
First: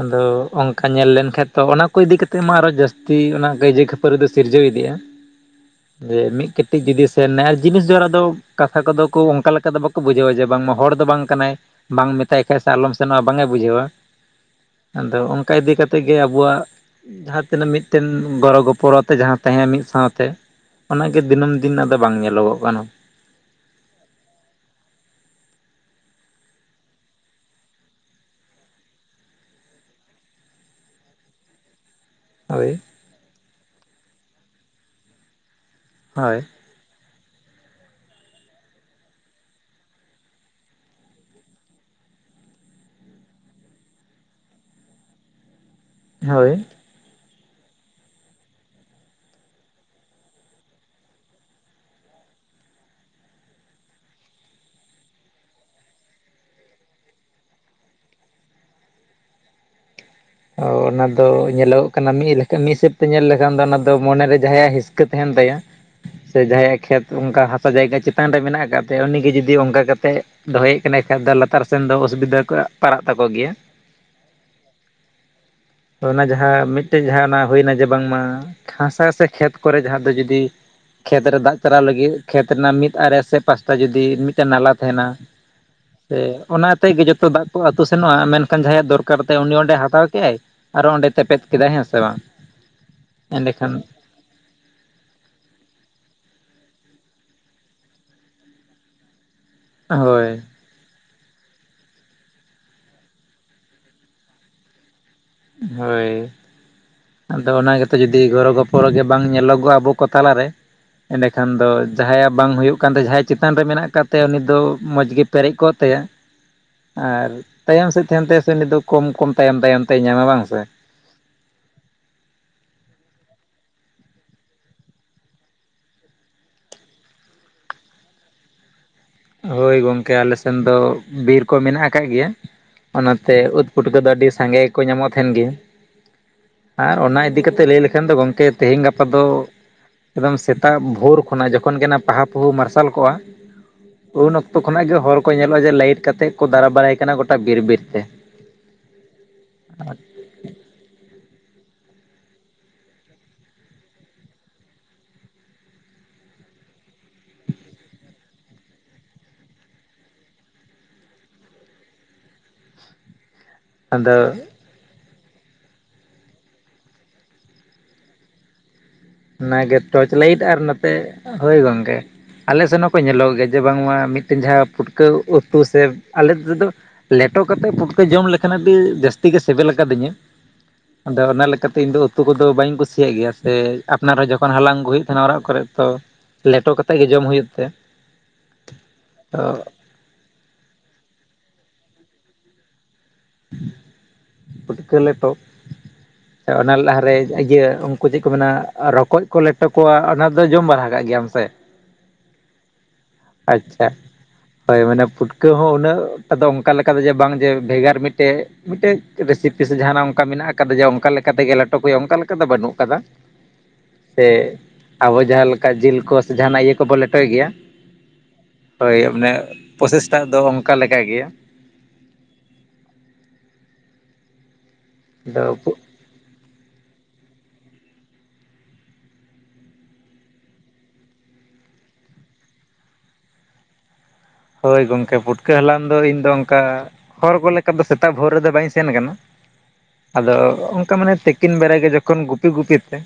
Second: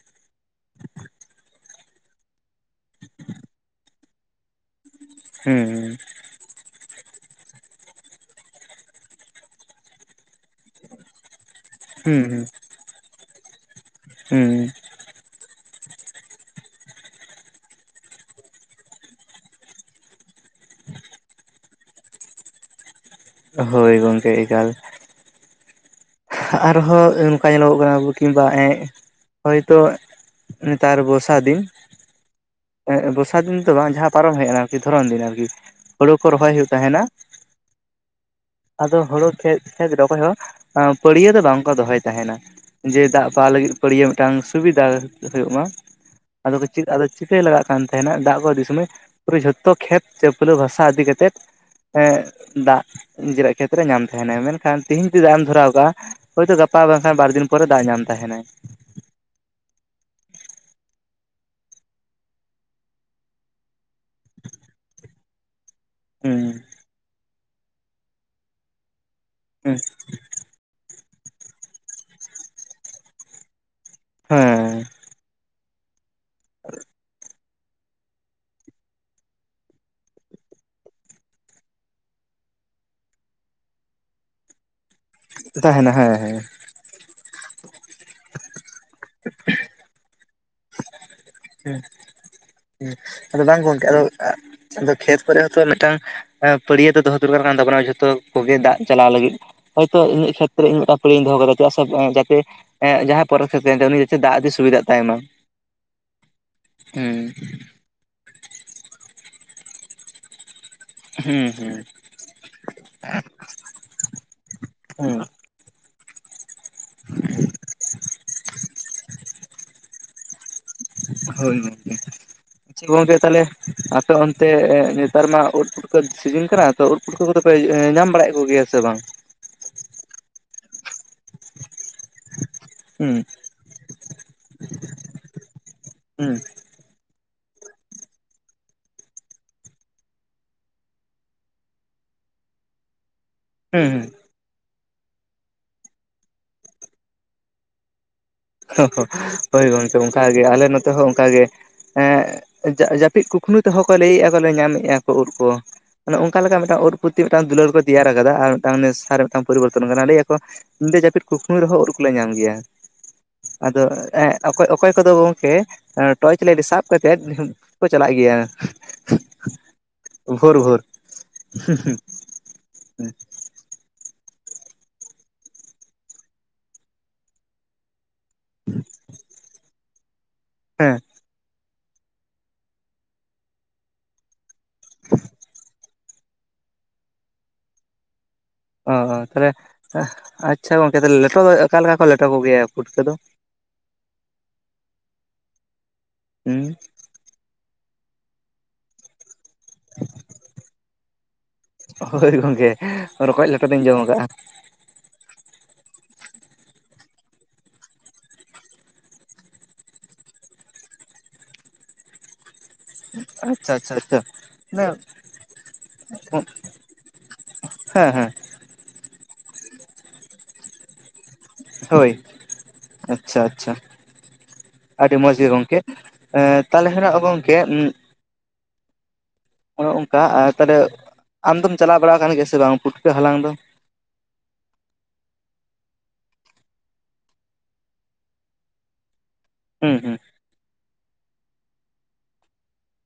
ᱟᱫᱚ ᱚᱱᱠᱟ ᱧᱮᱞ ᱞᱮᱱᱠᱟᱱᱡ ᱛᱚ ᱚᱱᱟ ᱠᱚ ᱤᱫᱤ ᱠᱟᱛᱮᱜ ᱢᱟ ᱟᱨᱚ ᱡᱟᱹᱥᱛᱤ ᱚᱱᱟ ᱠᱟᱹᱟᱭᱡᱟᱹ ᱠᱷᱟᱹᱯᱟᱹᱨᱤ ᱫᱚ ᱥᱤᱨᱡᱟᱹᱣ ᱤᱫᱤᱜᱼᱟ᱾ ᱦᱩᱸᱻᱦᱩᱸ ᱢᱤᱫ ᱠᱟᱹᱴᱤᱡ ᱡᱩᱫᱤ ᱥᱮᱱ ᱱᱟᱭ ᱡᱤᱱᱤᱥ ᱡᱟᱲᱟ ᱫᱚ ᱠᱟᱛᱷᱟ ᱠᱚᱫᱚ ᱠᱚ ᱚᱱᱠᱟ ᱞᱮᱠᱟ ᱫᱚ ᱵᱟᱠᱚ ᱵᱩᱡᱷᱟᱹᱣᱟ ᱡᱮ ᱵᱟᱝᱢᱟ ᱦᱚᱲ ᱫᱚ ᱵᱟᱝ ᱠᱟᱱᱟᱭ᱾ ᱵᱟᱝ ᱢᱮᱛᱟᱭ ᱦᱩᱸ ᱠᱷᱟᱡ ᱥᱮ ᱟᱞᱚᱢ ᱥᱮᱱᱚᱜ ᱵᱟᱝᱮ ᱵᱩᱡᱷᱟᱹᱣᱟ᱾ ᱦᱩᱸ ᱟᱫᱚ ᱚᱱᱠᱟ ᱤᱫᱤ ᱠᱟᱛᱮᱫ ᱜᱮ ᱟᱵᱚᱣᱟᱜᱼᱼ ᱡᱟᱦᱟᱸ ᱛᱤᱱᱟᱹᱜ ᱢᱤᱫᱴᱮᱱ ᱜᱚᱲᱚ ᱜᱚᱯᱚᱲᱚ ᱛᱮ ᱡᱟᱦᱟᱸ ᱛᱟᱦᱮᱸᱱᱟ ᱢᱤᱫ ᱥᱟᱶᱛᱮᱼᱼ ᱚᱱᱟᱜᱮ ᱫᱤᱱᱟᱹᱢ ᱫᱤᱱ ᱟᱫᱚ ᱵᱟᱝ ᱧᱮᱞᱚᱜᱚᱜ ᱠᱟᱱᱟ᱾ ᱦᱳᱭ ᱜᱚᱝᱠᱮ ᱮᱠᱟᱞ᱾ ᱟᱨᱦᱚᱸ ᱚᱱᱠᱟ ᱧᱮᱞᱚᱜᱚᱜ ᱠᱟᱱᱟ ᱟᱵᱚ ᱠᱤᱝᱵᱟ ᱮᱸ ᱦᱚᱭᱛᱚᱼᱼ ᱱᱮᱛᱟᱨ ᱵᱚᱨᱥᱟ ᱫᱤᱱᱼᱼ ᱦᱳᱭ᱾ ᱵᱚᱨᱥᱟ ᱫᱤᱱ ᱫᱚ ᱵᱟᱝ ᱡᱟᱦᱟᱸ ᱯᱟᱨᱚᱢ ᱦᱮᱡ ᱮᱱᱟ ᱟᱨᱠᱤ ᱫᱷᱚᱨᱚᱱ ᱫᱤᱱ ᱟᱨᱠᱤ ᱦᱩᱲᱩ ᱠᱚ ᱦᱳᱭ ᱨᱚᱦᱚᱭ ᱦᱩᱭᱩᱜᱼᱼ ᱛᱟᱦᱮᱱᱟ [unintelligible] ᱟᱫᱚ ᱦᱳᱲᱳ ᱠᱷᱮᱛ [unintelligible] ᱨᱚᱦᱚᱭ ᱦᱚᱸᱼᱼ ᱯᱟᱹᱲᱭᱟᱹ ᱫᱚ ᱵᱟᱝᱠᱚ ᱫᱚᱦᱚᱭ ᱛᱟᱦᱮᱱᱟ ᱡᱮ ᱫᱟᱜ ᱯᱟᱣᱟ ᱞᱟᱹᱜᱤᱫ ᱯᱟᱹᱲᱭᱟᱹ ᱢᱤᱫᱴᱟᱝ ᱥᱩᱵᱤᱫᱷᱟ ᱦᱩᱭᱩᱜ ᱢᱟᱼᱼ ᱟᱫᱚ ᱦᱳᱭ ᱠᱚ ᱪᱮᱫᱼᱼ ᱪᱤᱠᱟᱹᱭ ᱞᱟᱜᱟᱜ ᱠᱟᱱ ᱛᱟᱦᱮᱱᱟ ᱫᱟᱜ ᱠᱚ ᱤᱫᱤ ᱥᱚᱢᱚᱭ ᱯᱩᱨᱟᱹ ᱡᱷᱚᱛᱚ ᱠᱷᱮᱛ ᱪᱟᱹᱯᱞᱟᱹ ᱵᱷᱟᱥᱟ ᱤᱫᱤ ᱠᱟᱛᱮᱫᱼᱼ ᱫᱟᱜ ᱱᱤᱡᱮᱨᱟᱜ ᱠᱷᱮᱛᱨᱮ ᱧᱟᱢ ᱛᱟᱦᱮᱱᱟᱭ ᱢᱮᱱᱠᱷᱟᱱ ᱛᱤᱦᱤᱧ ᱡᱩᱫᱤ ᱫᱟᱜ ᱮᱢ ᱫᱷᱚᱨᱟᱣ ᱠᱟᱜᱼᱟᱼᱼ ᱦᱳᱭ ᱛᱚ ᱜᱟᱯᱟ ᱵᱟᱝᱠᱷᱟᱱ ᱵᱟᱨ ᱫᱤᱱ ᱯᱚᱨᱮ ᱫᱟᱜ ᱧᱟᱢ ᱛᱟᱦᱮᱱᱟᱭ᱾ ᱚ ᱚᱱᱟ ᱫᱚ ᱧᱮᱞᱚᱜᱚᱜ ᱠᱟᱱᱟ ᱢᱤᱫ ᱞᱮᱠᱟ ᱢᱤᱫ ᱦᱤᱥᱟᱹᱵ ᱛᱮ ᱧᱮᱞ ᱞᱮᱠᱷᱟᱱ ᱫᱚ ᱚᱱᱟ ᱫᱚ ᱢᱚᱱᱮᱨᱮ ᱡᱟᱦᱟᱸᱭᱟᱜ ᱦᱤᱥᱠᱟᱹᱼᱼ ᱛᱟᱦᱮᱱ ᱛᱟᱭᱟ ᱦᱩᱸ ᱥᱮ ᱡᱟᱦᱟᱸᱭᱟᱜ ᱠᱷᱮᱛ ᱚᱱᱠᱟ ᱦᱟᱥᱟ ᱡᱟᱭᱜᱟ ᱪᱮᱛᱟᱱ ᱨᱮ ᱢᱮᱱᱟᱜ ᱟᱠᱟᱫ ᱛᱟᱭᱟ ᱩᱱᱤᱜᱮ ᱡᱩᱫᱤᱼᱼ ᱡᱩᱫᱤ ᱦᱩᱸ ᱚᱱᱠᱟ ᱠᱟᱛᱮᱫ ᱫᱚᱦᱚᱭᱮᱫ ᱠᱟᱱᱟᱭ ᱠᱷᱟᱡ ᱫᱚ ᱞᱟᱛᱟᱨ ᱥᱮᱱ ᱫᱚ ᱚᱥᱩᱵᱤᱫᱟ ᱠᱚ ᱯᱟᱲᱟᱜ ᱛᱟᱠᱚ ᱜᱮᱭᱟ᱾ ᱦᱮᱸ᱾ ᱚᱱᱟ ᱡᱟᱦᱟᱸ ᱢᱤᱫᱴᱮᱡ ᱡᱟᱦᱟᱸ ᱚᱱᱟ ᱦᱩᱭᱱᱟ ᱡᱮ ᱵᱟᱝᱢᱟ ᱦᱟᱥᱟ ᱥᱮ ᱠᱷᱮᱛ ᱠᱚᱨᱮ ᱡᱟᱦᱟᱸ ᱫᱚ ᱡᱩᱫᱤᱼᱼ ᱠᱷᱮᱛ ᱨᱮ ᱫᱟᱜ ᱪᱟᱞᱟᱣ ᱞᱟᱹᱜᱤᱫ ᱠᱷᱮᱛ ᱨᱮᱱᱟᱜ ᱢᱤᱫ ᱟᱲᱮ ᱥᱮ ᱯᱟᱥᱴᱟ ᱡᱩᱫᱤ ᱢᱤᱫᱼᱼ ᱱᱟᱞᱟ ᱛᱟᱦᱮᱱᱟ ᱛᱟᱦᱮᱱᱟ ᱦᱮᱸ ᱥᱮ ᱦᱮᱸ ᱚᱱᱟᱛᱮ ᱜᱮ ᱡᱚᱛᱚ ᱫᱟᱜ ᱠᱚ ᱟᱹᱛᱩ ᱥᱮᱱᱚᱜᱼᱟ ᱢᱮᱱᱠᱷᱟᱱ ᱡᱟᱦᱟᱸᱭᱟᱜ ᱫᱚᱨᱠ ᱫᱚᱨᱠᱟᱨᱛᱟᱭ ᱩᱱᱤ ᱚᱸᱰᱮ ᱦᱟᱛᱟᱣ ᱠᱮᱫᱟᱭ ᱟᱨ ᱚᱸᱰᱮ ᱛᱮᱯᱮᱫ ᱠᱮᱫᱟᱭ ᱦᱮᱸ ᱥᱮ ᱵᱟᱝ᱾ ᱟᱫᱚ ᱵᱟᱝ ᱮᱸᱰᱮᱠᱷᱟᱱ ᱜᱚᱢᱠᱮ ᱟᱫᱚ [unintelligible] ᱠᱷᱮᱛ ᱠᱚᱨᱮ ᱦᱚᱸᱛᱚ ᱢᱤᱫᱴᱟᱝᱼᱼ ᱯᱟᱹᱲᱭᱟᱹ ᱫᱚ ᱫᱚᱦᱚ ᱫᱚᱨᱠᱟᱨ ᱠᱟᱱ ᱛᱟᱵᱚᱱᱟ ᱡᱷᱚᱛᱚ ᱠᱚᱜᱮ ᱫᱟᱜ ᱪᱟᱞᱟᱣ ᱞᱟᱹᱜᱤᱫ ᱦᱚᱭᱛᱚ ᱦᱳᱭ ᱤᱱᱟᱹᱜ ᱠᱷᱮᱛᱼᱼ ᱤᱧ ᱢᱤᱫᱴᱟᱝ ᱯᱟᱹᱲᱭᱟᱹ ᱫᱚᱦᱚ ᱠᱟᱫᱟ ᱪᱮᱫᱟᱜ ᱥᱮ ᱡᱟᱛᱮ ᱮ ᱡᱟᱦᱟᱸᱭ ᱯᱚᱨᱮ ᱠᱷᱮᱛᱨᱮ ᱛᱟᱦᱮᱱ ᱛᱟᱭᱟ ᱩᱱᱤ ᱡᱟᱛᱮ ᱫᱟᱜ ᱤᱫᱤ ᱥᱩᱵᱤᱫᱷᱟᱜ ᱛᱟᱭᱢᱟ᱾ ᱦᱳᱭ ᱾ [unintelligible] ᱼᱼ ᱟᱫᱚ ᱚᱱᱟ ᱜᱮᱛᱚ ᱡᱩᱫᱤ ᱜᱚᱲᱚ ᱜᱚᱯᱲᱚ ᱜᱮ ᱵᱟᱝ ᱧᱮᱞᱚᱜᱚᱜᱼᱟ ᱟᱵᱚ ᱠᱚ ᱛᱟᱞᱟᱨᱮᱼᱼ ᱮᱸᱰᱮᱠᱷᱟᱱ ᱦᱩᱸ ᱫᱚ ᱡᱟᱦᱟᱸᱭᱟᱜ ᱵᱟᱝ ᱦᱩᱭᱩᱜ ᱠᱟᱱ ᱛᱟᱭᱟ ᱡᱟᱦᱟᱸᱭᱟᱜ ᱪᱮᱛᱟᱱ ᱨᱮ ᱢᱮᱱᱟᱜ ᱟᱠᱟᱫ ᱛᱟᱭᱟ ᱩᱱᱤ ᱫᱚ ᱢᱚᱡᱽ ᱦᱩᱸ ᱜᱮᱼᱼ ᱯᱮᱨᱮᱡ ᱠᱚᱜ ᱛᱟᱭᱟ [unintelligible] ᱟᱨ ᱛᱟᱭᱚᱢ ᱥᱮᱫ ᱛᱟᱦᱮᱱ ᱛᱟᱭᱟ ᱥᱮ ᱩᱱᱤ ᱫᱚ ᱠᱚᱢ ᱠᱚᱢ ᱛᱟᱭᱚᱢ ᱛᱟᱭᱚᱢ ᱼᱼ ᱛᱮᱲ ᱧᱟᱢᱟ ᱵᱟᱝ ᱥᱮᱼᱼ ᱦᱳᱭ ᱜᱚᱝᱠᱮ [unintelligible] ᱛᱟᱦᱞᱮ ᱟᱯᱮ ᱚᱱᱛᱮ ᱱᱮᱛᱟᱨ ᱢᱟ ᱩᱫᱼᱼ ᱯᱩᱴᱠᱟᱹ ᱥᱤᱡᱤᱱ ᱠᱟᱱᱟ ᱛᱚ ᱩᱫ ᱯᱩᱴᱠᱟᱹ ᱠᱚᱫᱚ ᱯᱮ ᱧᱟᱢ ᱵᱟᱲᱟᱭᱮᱫ ᱠᱚᱜᱮᱭᱟ ᱥᱮ ᱵᱟᱝ? ᱦᱳᱭ ᱜᱚᱝᱠᱮ ᱟᱞᱮ ᱥᱮᱱ ᱫᱚ ᱵᱤᱨ ᱠᱚ ᱢᱮᱱᱟᱜ ᱟᱠᱟᱫ ᱜᱮᱭᱟ᱾ ᱦᱩᱸ ᱚᱱᱟᱛᱮ ᱩᱫ ᱯᱩᱴᱠᱟᱹ ᱫᱚ ᱟᱹᱰᱤ ᱥᱟᱸᱜᱮ ᱜᱮ ᱠᱚ ᱧᱟᱢᱚᱜ ᱛᱟᱦᱮᱱ ᱜᱮᱭᱟ᱾ ᱦᱮᱸ᱾ ᱟᱨ ᱚᱱᱟ ᱤᱫᱤ ᱠᱟᱛᱮᱫ ᱞᱟᱹᱭ ᱞᱮᱠᱷᱟᱱ ᱫᱚ ᱜᱚᱝᱠᱮ ᱛᱮᱦᱮᱧ ᱜᱟᱯᱟ ᱫᱚᱼᱼ ᱮᱠᱫᱚᱢ ᱥᱮᱛᱟᱜ ᱵᱷᱳᱨ ᱠᱷᱚᱱᱟᱜ ᱡᱚᱠᱷᱚᱱ ᱜᱮ ᱚᱱᱟ ᱯᱟᱦᱟ ᱯᱩᱦᱩ ᱢᱟᱨᱥᱟᱞ ᱠᱚᱜᱼᱟᱼᱼ ᱦᱮᱸ ᱦᱮᱸ᱾ ᱩᱱ ᱚᱠᱛᱚ ᱠᱷᱚᱱᱟᱜ ᱜᱮ ᱦᱚᱲ ᱠᱚ ᱧᱮᱞᱚᱜᱼᱟ ᱡᱮ ᱞᱟᱭᱤᱴ ᱠᱟᱛᱮᱫ ᱠᱚ ᱫᱟᱲᱟ ᱵᱟᱲᱟᱭ ᱠᱟᱱᱟ ᱜᱚᱴᱟ ᱵᱤᱨ ᱵᱤᱨ ᱛᱮᱼᱼ [unintelligible] ᱦᱳᱭ ᱜᱚᱝᱠᱮ ᱚᱱᱠᱟᱜᱮ ᱟᱞᱮ ᱱᱚᱛᱮ ᱦᱚᱸ ᱚᱱᱠᱟᱜᱮ᱾ ᱡᱟᱹᱯᱤᱫ ᱠᱩᱠᱢᱩ ᱛᱮᱦᱚᱸ ᱠᱚ ᱞᱟᱹᱭᱮᱫᱼᱟ ᱠᱚ ᱧᱟᱢᱮᱜᱼᱟ ᱠᱚ ᱩᱫ ᱠᱚᱼᱼ ᱢᱟᱱᱮ ᱚᱱᱠᱟ ᱞᱮᱠᱟ ᱢᱤᱫᱴᱟᱝ ᱩᱫ ᱯᱨᱚᱛᱤ ᱢᱤᱫᱴᱟᱝ ᱫᱩᱞᱟᱹᱲ ᱠᱚ ᱛᱮᱭᱟᱨ ᱟᱠᱟᱫᱟ ᱟᱨ ᱢᱤᱫᱴᱟᱝ ᱥᱟᱨ ᱢᱤᱫᱴᱟᱝ ᱯᱚᱨᱤᱵᱚᱨᱛᱚᱱ ᱠᱟᱱᱟ ᱞᱟᱹᱭ ᱟᱠᱚᱼᱼ ᱧᱤᱫᱟᱹ ᱡᱟᱹᱯᱤᱫ ᱠᱩᱠᱢᱩ ᱨᱮᱦᱚᱸ ᱩᱫ ᱠᱚᱞᱮ ᱧᱟᱢ ᱜᱮᱭᱟ᱾ ᱟᱫᱚ ᱚᱠᱚᱭ [unintelligible] ᱠᱚᱫᱚ ᱜᱚᱢᱠᱮᱼᱼ ᱴᱚᱨᱪ ᱞᱟᱹᱭᱤᱴ ᱥᱟᱵ ᱠᱟᱛᱮᱫ ᱠᱚ ᱪᱟᱞᱟᱜ ᱜᱮᱭᱟᱼᱼ ᱚᱱᱟᱜᱮ ᱴᱚᱨᱪ ᱞᱟᱭᱤᱴ ᱟᱨ ᱱᱚᱛᱮ ᱦᱳᱭ ᱜᱚᱝᱠᱮ ᱟᱞᱮ ᱥᱮᱱ ᱦᱚᱸᱠᱚ ᱧᱮᱞᱚᱜ ᱜᱮᱭᱟᱼᱼ ᱡᱮ ᱵᱟᱝᱢᱟ ᱢᱤᱫᱴᱮᱱ ᱡᱟᱦᱟᱸ ᱯᱷᱩᱴᱠᱟᱹ ᱩᱛᱩ ᱥᱮ ᱟᱞᱮ ᱛᱮᱫᱚ ᱞᱮᱴᱚ ᱠᱟᱛᱮᱫ ᱯᱷᱩᱴᱠᱟᱹᱼᱼ [unintelligible] ᱡᱚᱢ ᱞᱮᱠᱷᱟᱱ ᱟᱹᱰᱤ ᱡᱟᱹᱥᱛᱤ ᱜᱮ ᱥᱤᱵᱤᱞ ᱟᱠᱟᱫᱤᱧᱟ᱾ ᱦᱮᱸ ᱟᱫᱚ ᱚᱱᱟ ᱞᱮᱠᱟᱛᱮ ᱤᱧᱫᱚ ᱩᱛᱩ ᱠᱚᱫᱚ ᱵᱟᱹᱧ ᱠᱩᱥᱤᱭᱟᱜ ᱜᱮᱭᱟ ᱥᱮᱼᱼ ᱟᱯᱱᱟᱨ ᱦᱚᱸ ᱡᱚᱠᱷᱚᱱ ᱦᱟᱞᱟᱝ ᱟᱹᱜᱩ ᱦᱩᱭᱩᱜ ᱛᱟᱦᱮᱱᱟ ᱚᱲᱟᱜ ᱠᱚᱨᱮᱜ ᱛᱚ ᱞᱮᱴᱚ ᱠᱟᱛᱮᱫ ᱜᱮ ᱡᱚᱢ ᱦᱩᱭᱩᱜ ᱛᱮ ᱚ ᱚ ᱛᱚ ᱛᱟᱦᱚᱞᱮ ᱟᱪᱪᱷᱟ ᱜᱚᱝᱠᱮ ᱛᱟᱦᱚᱞᱮ ᱞᱮᱴᱚ ᱫᱚ ᱚᱠᱟ ᱞᱮᱠᱟ ᱠᱚ ᱞᱮᱴᱚ ᱠᱚᱜᱮᱭᱟ ᱯᱩᱴᱠᱟᱹ ᱫᱚ? ᱯᱩᱴᱠᱟᱹ ᱞᱮᱴᱚ ᱥᱮ ᱦᱩᱸ ᱚᱱᱟ ᱞᱟᱦᱟᱨᱮ ᱤᱭᱟᱹ ᱚᱱ ᱠᱚ ᱪᱮᱫ ᱠᱚ ᱢᱮᱱᱟ ᱨᱚᱠᱚᱡ ᱠᱚ ᱞᱮᱴᱚ ᱠᱚᱣᱟ ᱚᱱᱟ ᱫᱚ ᱡᱚᱢ ᱵᱟᱲᱟ ᱠᱟᱜ ᱜᱮᱭᱟᱢ ᱥᱮ? ᱦᱳᱭ ᱜᱚᱝᱠᱮ ᱨᱚᱠᱚᱡ ᱞᱮᱴᱚ ᱟᱪᱪᱷᱟ ᱫᱚᱧ ᱡᱚᱢ ᱟᱠᱟᱜᱼᱟ᱾ ᱦᱳᱭ ᱢᱟᱱᱮ ᱯᱩᱴᱠᱟᱹ ᱦᱚᱸ ᱩᱱᱟᱹᱜ ᱴᱟ ᱫᱚ ᱚᱱᱠᱟ ᱞᱮᱠᱟ ᱫᱚ ᱡᱮ ᱵᱟᱝ ᱡᱮ ᱵᱷᱮᱜᱟᱨ ᱢᱤᱫᱴᱮᱡ ᱢᱤᱫᱴᱮᱱ ᱨᱮᱥᱤᱯᱤ ᱥᱮ ᱡᱟᱦᱟᱱᱟᱜ ᱚᱱᱠᱟ ᱢᱮᱱᱟᱜ ᱟᱠᱟᱫᱟ ᱡᱮ ᱚᱱᱠᱟ ᱞᱮᱠᱟ ᱛᱮᱜᱮ ᱞᱮᱴᱚ ᱠᱚ ᱦᱩᱭᱩᱜᱼᱟ ᱚᱱᱠᱟ ᱞᱮᱠᱟ ᱫᱚ ᱵᱟᱹᱱᱩᱜ᱾ ᱟᱠᱟᱫᱟ ᱟᱪᱪᱷᱟ ᱟᱪᱪᱷᱟ ᱟᱪᱪᱷᱟ᱾ ᱥᱮ ᱚᱱᱮ ᱟᱵᱚ ᱡᱟᱦᱟᱸ ᱞᱮᱠᱟ ᱡᱤᱞ ᱠᱚ ᱥᱮ ᱡᱟᱦᱟᱱᱟᱜ ᱤᱭᱟᱹ ᱠᱚᱵᱚ ᱞᱮᱴᱚᱭ ᱜᱮᱭᱟ᱾ ᱦᱮᱸ ᱦᱮᱸ ᱦᱳᱭ ᱢᱟᱱᱮ ᱯᱨᱚᱥᱮᱥᱴᱟᱜ ᱫᱚ ᱚᱱᱠᱟ ᱞᱮᱠᱟ ᱜᱮ᱾ ᱦᱳᱭ ᱟᱪᱪᱷᱟ ᱟᱪᱪᱷᱟ ᱟᱹᱰᱤ ᱢᱚᱡᱽ ᱜᱮ ᱟᱫᱚ ᱜᱚᱝᱠᱮ᱾ ᱮᱸ ᱛᱟᱦᱚᱞᱮ ᱠᱷᱟᱱᱟᱜ ᱜᱚᱝᱠᱮ ᱚᱱᱮ ᱚᱝᱠᱟ ᱟᱨ ᱛᱟᱦᱚᱞᱮ ᱟᱢᱫᱚᱢ ᱪᱟᱞᱟᱣ ᱵᱟᱲᱟ ᱟᱠᱟᱱ ᱜᱮᱭᱟ ᱥᱮ ᱵᱟᱝ ᱯᱩᱴᱠᱟᱹ ᱦᱟᱞᱟᱝ ᱫᱚ? ᱦᱳᱭ ᱜᱚᱝᱠᱮ ᱯᱷᱩᱴᱠᱟᱹ ᱦᱟᱞᱟᱝ ᱫᱚ ᱤᱧ ᱫᱚ ᱚᱱᱠᱟ ᱦᱚᱲ ᱠᱚ ᱞᱮᱠᱟ ᱫᱚ ᱥᱮᱛᱟᱜ ᱵᱷᱳᱨ ᱨᱮᱫᱚ ᱵᱟᱹᱧ ᱥᱮᱱ ᱟᱠᱟᱱᱟ᱾ ᱦᱩᱸ ᱦᱩᱸ ᱟᱫᱚ ᱚᱱᱠᱟ ᱢᱟᱱᱮ ᱛᱤᱠᱤᱱ ᱵᱮᱲᱟ ᱜᱮ ᱡᱚᱠᱷᱚᱱ ᱜᱩᱯᱤ ᱜᱩᱯᱤ ᱛᱮ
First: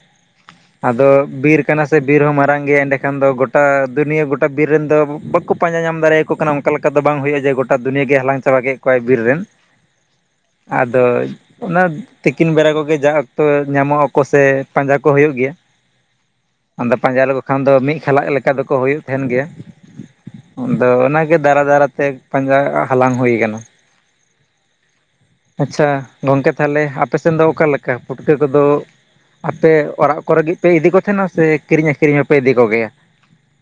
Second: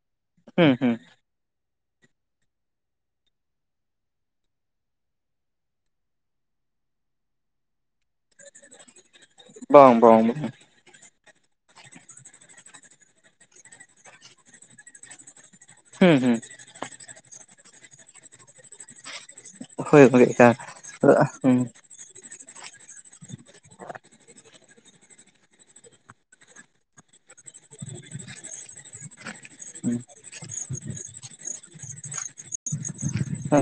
ᱦᱩᱸ ᱦᱩᱸ ᱟᱫᱚ ᱵᱤᱨ ᱠᱟᱱᱟ ᱥᱮ ᱵᱤᱨ ᱦᱚᱸ ᱢᱟᱨᱟᱝ ᱜᱮᱭᱟ ᱮᱸᱱᱮ ᱠᱷᱟᱱ ᱫᱚ ᱜᱚᱴᱟ ᱫᱩᱱᱭᱟᱹ ᱜᱚᱴᱟ ᱵᱤᱨ ᱨᱮᱱ ᱫᱚ ᱵᱟᱠᱚ ᱯᱟᱸᱡᱟ ᱧᱟᱢ ᱫᱟᱲᱮᱭᱟᱠᱚ ᱠᱟᱱᱟ ᱚᱱᱠᱟ ᱞᱮᱠᱟ ᱫᱚ ᱵᱟᱝ ᱦᱩᱭᱩᱜᱼᱟ ᱡᱮ ᱜᱚᱴᱟ ᱫᱩᱱᱭᱟᱹᱜ ᱜᱮ ᱦᱟᱞᱟᱝ ᱪᱟᱵᱟ ᱠᱮᱫ ᱠᱚᱣᱟᱭ ᱵᱤᱨ ᱨᱮᱱ ᱵᱟᱝ ᱵᱟᱝ ᱵᱟᱝ ᱟᱫᱚ ᱚᱱᱟ ᱛᱤᱠᱤᱱ ᱵᱮᱲᱟ ᱠᱚᱜᱮ ᱡᱟ ᱚᱠᱛᱚ ᱧᱟᱢᱚᱜ ᱟᱠᱚ ᱥᱮ ᱯᱟᱸᱡᱟ ᱠᱚ ᱦᱩᱭᱩᱜ ᱜᱮᱭᱟ ᱦᱩᱸ ᱦᱩᱸ ᱟᱫᱚ ᱯᱟᱸᱡᱟ ᱞᱮᱠᱚ ᱠᱷᱟᱱ ᱫᱚ ᱢᱤᱫ ᱠᱷᱟᱞᱟᱜ ᱞᱮᱠᱟ ᱫᱚᱠᱚ ᱦᱩᱭᱩᱜ ᱛᱟᱦᱮᱱ ᱜᱮᱭᱟ᱾ ᱦᱳᱭ ᱦᱳᱭ ᱟᱱᱠᱟ ᱟᱫᱚ ᱚᱱᱟᱜᱮ ᱫᱟᱨᱟ ᱫᱟᱨᱟᱛᱮ ᱯᱟᱸᱡᱟ ᱦᱟᱞᱟᱝ ᱦᱩᱭ ᱟᱠᱟᱱᱟ᱾ ᱟᱪᱪᱷᱟ ᱜᱚᱝᱠᱮ ᱛᱟᱦᱚᱞᱮ ᱟᱯᱮ ᱥᱮᱫ ᱫᱚ ᱚᱠᱟ ᱞᱮᱠᱟ ᱯᱷᱩᱴᱠᱟᱹ ᱠᱚᱫᱚ? ᱟᱯᱮ ᱦᱩᱸ ᱚᱲᱟᱜ ᱠᱚᱨᱮ ᱞᱟᱜᱤᱫ ᱯᱮ ᱤᱫᱤ ᱠᱚ ᱛᱟᱦᱮᱱᱟ ᱥᱮ ᱠᱤᱨᱤᱧ ᱟᱠᱷᱨᱤᱧ ᱦᱚᱸᱯᱮ ᱤᱫᱤ ᱠᱚᱜᱮᱭᱟ?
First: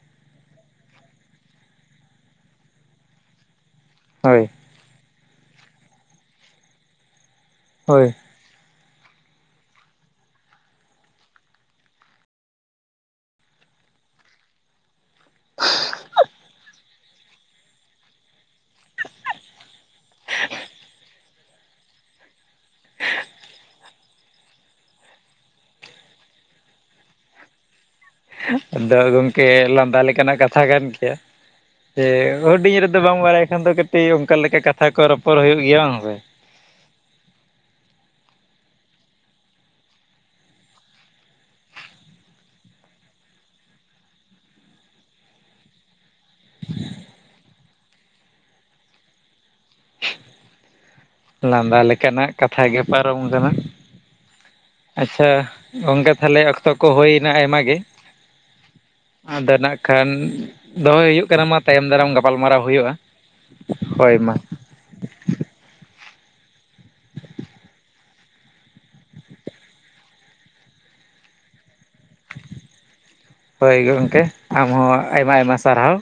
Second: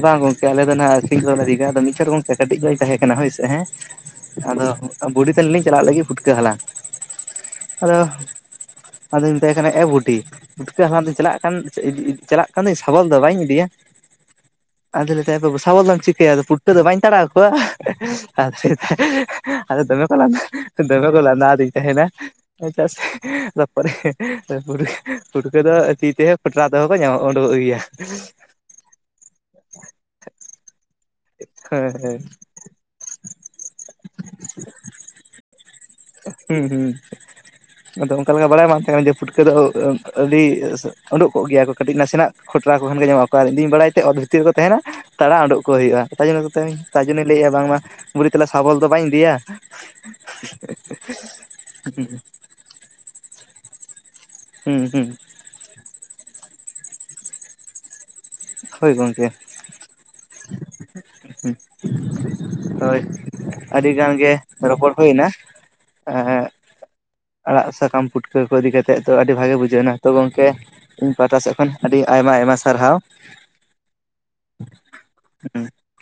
ᱵᱟᱝ ᱜᱚᱝᱠᱮ ᱟᱞᱮ ᱫᱚ ᱦᱟᱸᱜ ᱥᱤ ᱫᱚᱞᱮ [unintelligible] ᱟᱫᱚ ᱢᱤᱫ ᱪᱷᱳᱴ ᱜᱚᱝᱠᱮ ᱠᱟᱹᱴᱤᱡ ᱱᱚᱜ ᱤᱧ ᱛᱟᱦᱮᱸ ᱠᱟᱱᱟ᱾ ᱦᱳᱭᱥᱮ ᱦᱮᱸ ᱦᱳᱭ ᱟᱫᱚ ᱵᱩᱰᱤ ᱛᱟᱞᱤᱧ ᱞᱤᱧ ᱪᱟᱞᱟᱜ ᱞᱟᱹᱜᱤᱫ ᱯᱷᱩᱴᱠᱟᱹ ᱦᱟᱞᱟᱝ ᱦᱮᱞᱳ ᱦᱳᱭ ᱟᱫᱚᱧ ᱢᱮᱛᱟᱭ ᱠᱟᱱᱟ ᱮ ᱵᱩᱰᱤ ᱯᱩᱴᱠᱟᱹ ᱦᱟᱞᱟᱝ ᱫᱚᱧ ᱪᱟᱞᱟᱜ ᱠᱟᱱ ᱪᱟᱞᱟᱜ ᱠᱟᱱ ᱫᱚᱧ ᱥᱟᱵᱚᱞ ᱫᱚ ᱵᱟᱹᱧ ᱤᱫᱤᱭᱟ? ᱟᱫᱚ ᱞᱟᱭ ᱫᱟᱭ ᱮ ᱵᱟᱵᱩ ᱥᱟᱵᱚᱞ ᱪᱤᱠᱟᱭᱟ ᱯᱩᱴᱠᱟᱹ ᱫᱚ ᱵᱟᱹᱧ ᱛᱟᱲᱟᱣ ᱠᱚᱣᱟ᱾ ᱟᱫᱚ ᱞᱟᱹᱭ ᱫᱟᱭ ᱟᱫᱚ ᱫᱚᱢᱮ ᱠᱚ ᱞᱟᱸᱫᱟ ᱫᱚᱢᱮ ᱠᱚ ᱞᱟᱸᱫᱟ ᱟᱫᱤᱧ ᱛᱟᱦᱮᱱᱟ᱾ ᱛᱟᱨᱯᱚᱨᱮ ᱯᱷᱩᱴᱠᱟᱹ ᱯᱷᱩᱴᱠᱟᱹ ᱫᱚ ᱛᱤ ᱛᱮᱦᱚᱸ ᱠᱷᱚᱴᱨᱟ ᱛᱮᱦᱚᱸ ᱠᱚ ᱧᱟᱢᱚᱜ ᱩᱸᱰᱩᱠᱼᱚᱜ ᱜᱮᱭᱟ᱾ ᱟᱫᱚ ᱜᱚᱢᱠᱮ ᱞᱟᱸᱫᱟ ᱞᱮᱠᱟᱱᱟᱜ ᱠᱟᱛᱷᱟ ᱠᱟᱱ ᱜᱮᱭᱟ ᱦᱮᱸ ᱡᱮ ᱦᱮᱸ ᱦᱩᱰᱤᱧ ᱨᱮ ᱟᱫᱚ ᱵᱟᱝ ᱵᱟᱲᱟᱭ ᱠᱷᱟᱱ ᱫᱚ ᱠᱟᱹᱴᱤᱡ ᱚᱱᱠᱟ ᱞᱮᱠᱟ ᱠᱟᱛᱷᱟ ᱠᱚ ᱨᱚᱯᱚᱲ ᱦᱩᱭᱩᱜ ᱜᱮᱭᱟ᱾ ᱵᱟᱝ ᱥᱮ? ᱦᱩᱸ ᱦᱩᱸ ᱟᱫᱚ ᱚᱱᱠᱟ ᱞᱮᱠᱟ ᱵᱟᱲᱟᱭ ᱵᱟᱝ ᱛᱟᱦᱮᱸ ᱠᱟᱱᱟ ᱡᱮ ᱯᱷᱩᱴᱠᱟᱹ ᱫᱚ ᱟᱹᱰᱤ ᱩᱸᱰᱩᱠ ᱠᱚᱜ ᱜᱮᱭᱟ ᱠᱚ ᱠᱟᱹᱴᱤᱡ ᱱᱟᱥᱮᱱᱟᱜ ᱠᱷᱚᱴᱨᱟ ᱠᱚ ᱠᱷᱟᱱ ᱜᱮ ᱧᱟᱢᱚᱜ ᱟᱠᱚ ᱟᱨ ᱤᱧ ᱫᱩᱧ ᱵᱟᱲᱟᱭ ᱛᱮ ᱚᱛ ᱵᱷᱤᱛᱤᱨ ᱨᱮᱠᱚ ᱛᱟᱦᱮᱱᱟ ᱛᱟᱲᱟ ᱩᱸᱰᱩᱠ ᱠᱚ ᱦᱩᱭᱩᱜᱼᱟ᱾ ᱟᱡᱳᱢ ᱮᱫ ᱠᱚᱛᱷᱮᱱᱤᱧ ᱛᱟᱨ ᱡᱳᱱᱱᱳ ᱞᱟᱹᱭᱮᱫᱼᱟ ᱵᱟᱝᱢᱟ ᱵᱩᱰᱤ ᱛᱟᱦᱚᱞᱮ ᱥᱟᱵᱚᱞ ᱫᱚ ᱵᱟᱹᱧ ᱤᱫᱤᱭᱟ? ᱞᱟᱸᱫᱟ ᱞᱮᱠᱟᱱᱟᱜ ᱠᱟᱛᱷᱟ ᱜᱮ ᱯᱟᱨᱚᱢ ᱠᱟᱱᱟ᱾ ᱦᱩᱸ ᱦᱩᱸ ᱟᱪᱪᱷᱟ ᱜᱚᱝᱠᱮ ᱛᱟᱦᱚᱞᱮ ᱚᱠᱛᱚ ᱠᱚ ᱦᱩᱭᱱᱟ ᱟᱭᱢᱟ ᱜᱮ᱾ [inaudible] ᱟᱫᱚ ᱱᱟᱜ ᱠᱷᱟᱱ ᱫᱚᱦᱚᱭ ᱦᱩᱭᱩᱜ ᱠᱟᱱᱟ ᱢᱟ ᱛᱟᱭᱚᱢ ᱫᱟᱨᱟᱢ ᱜᱟᱯᱟᱞᱢᱟᱨᱟᱣ ᱦᱩᱭᱩᱜᱼᱟ᱾ ᱦᱳᱭ ᱟᱹᱰᱤ ᱜᱟᱱ ᱦᱳᱭ ᱜᱮ ᱢᱟ ᱨᱚᱯᱚᱲ ᱦᱩᱭᱱᱟ᱾ ᱮᱻ ᱟᱲᱟᱜ ᱥᱟᱠᱟᱢ ᱯᱩᱴᱠᱟᱹ ᱠᱚ ᱤᱫᱤ ᱠᱟᱛᱮᱫ ᱛᱚ ᱟᱹᱰᱤ ᱵᱷᱟᱜᱮ ᱵᱩᱡᱷᱟᱹᱣ ᱱᱟ ᱛᱚ ᱜᱚᱝᱠᱮ ᱤᱧ ᱯᱟᱦᱴᱟ ᱥᱮᱫ ᱠᱷᱚᱱ ᱟᱹᱰᱤ ᱟᱭᱢᱟ ᱟᱭᱢᱟ ᱥᱟᱨᱦᱟᱣ᱾ ᱦᱳᱭ ᱜᱚᱢᱠᱮ ᱟᱢ ᱦᱚᱸ ᱟᱭᱢᱟ ᱟᱭᱢᱟ ᱦᱩᱸ ᱥᱟᱨᱦᱟᱣ᱾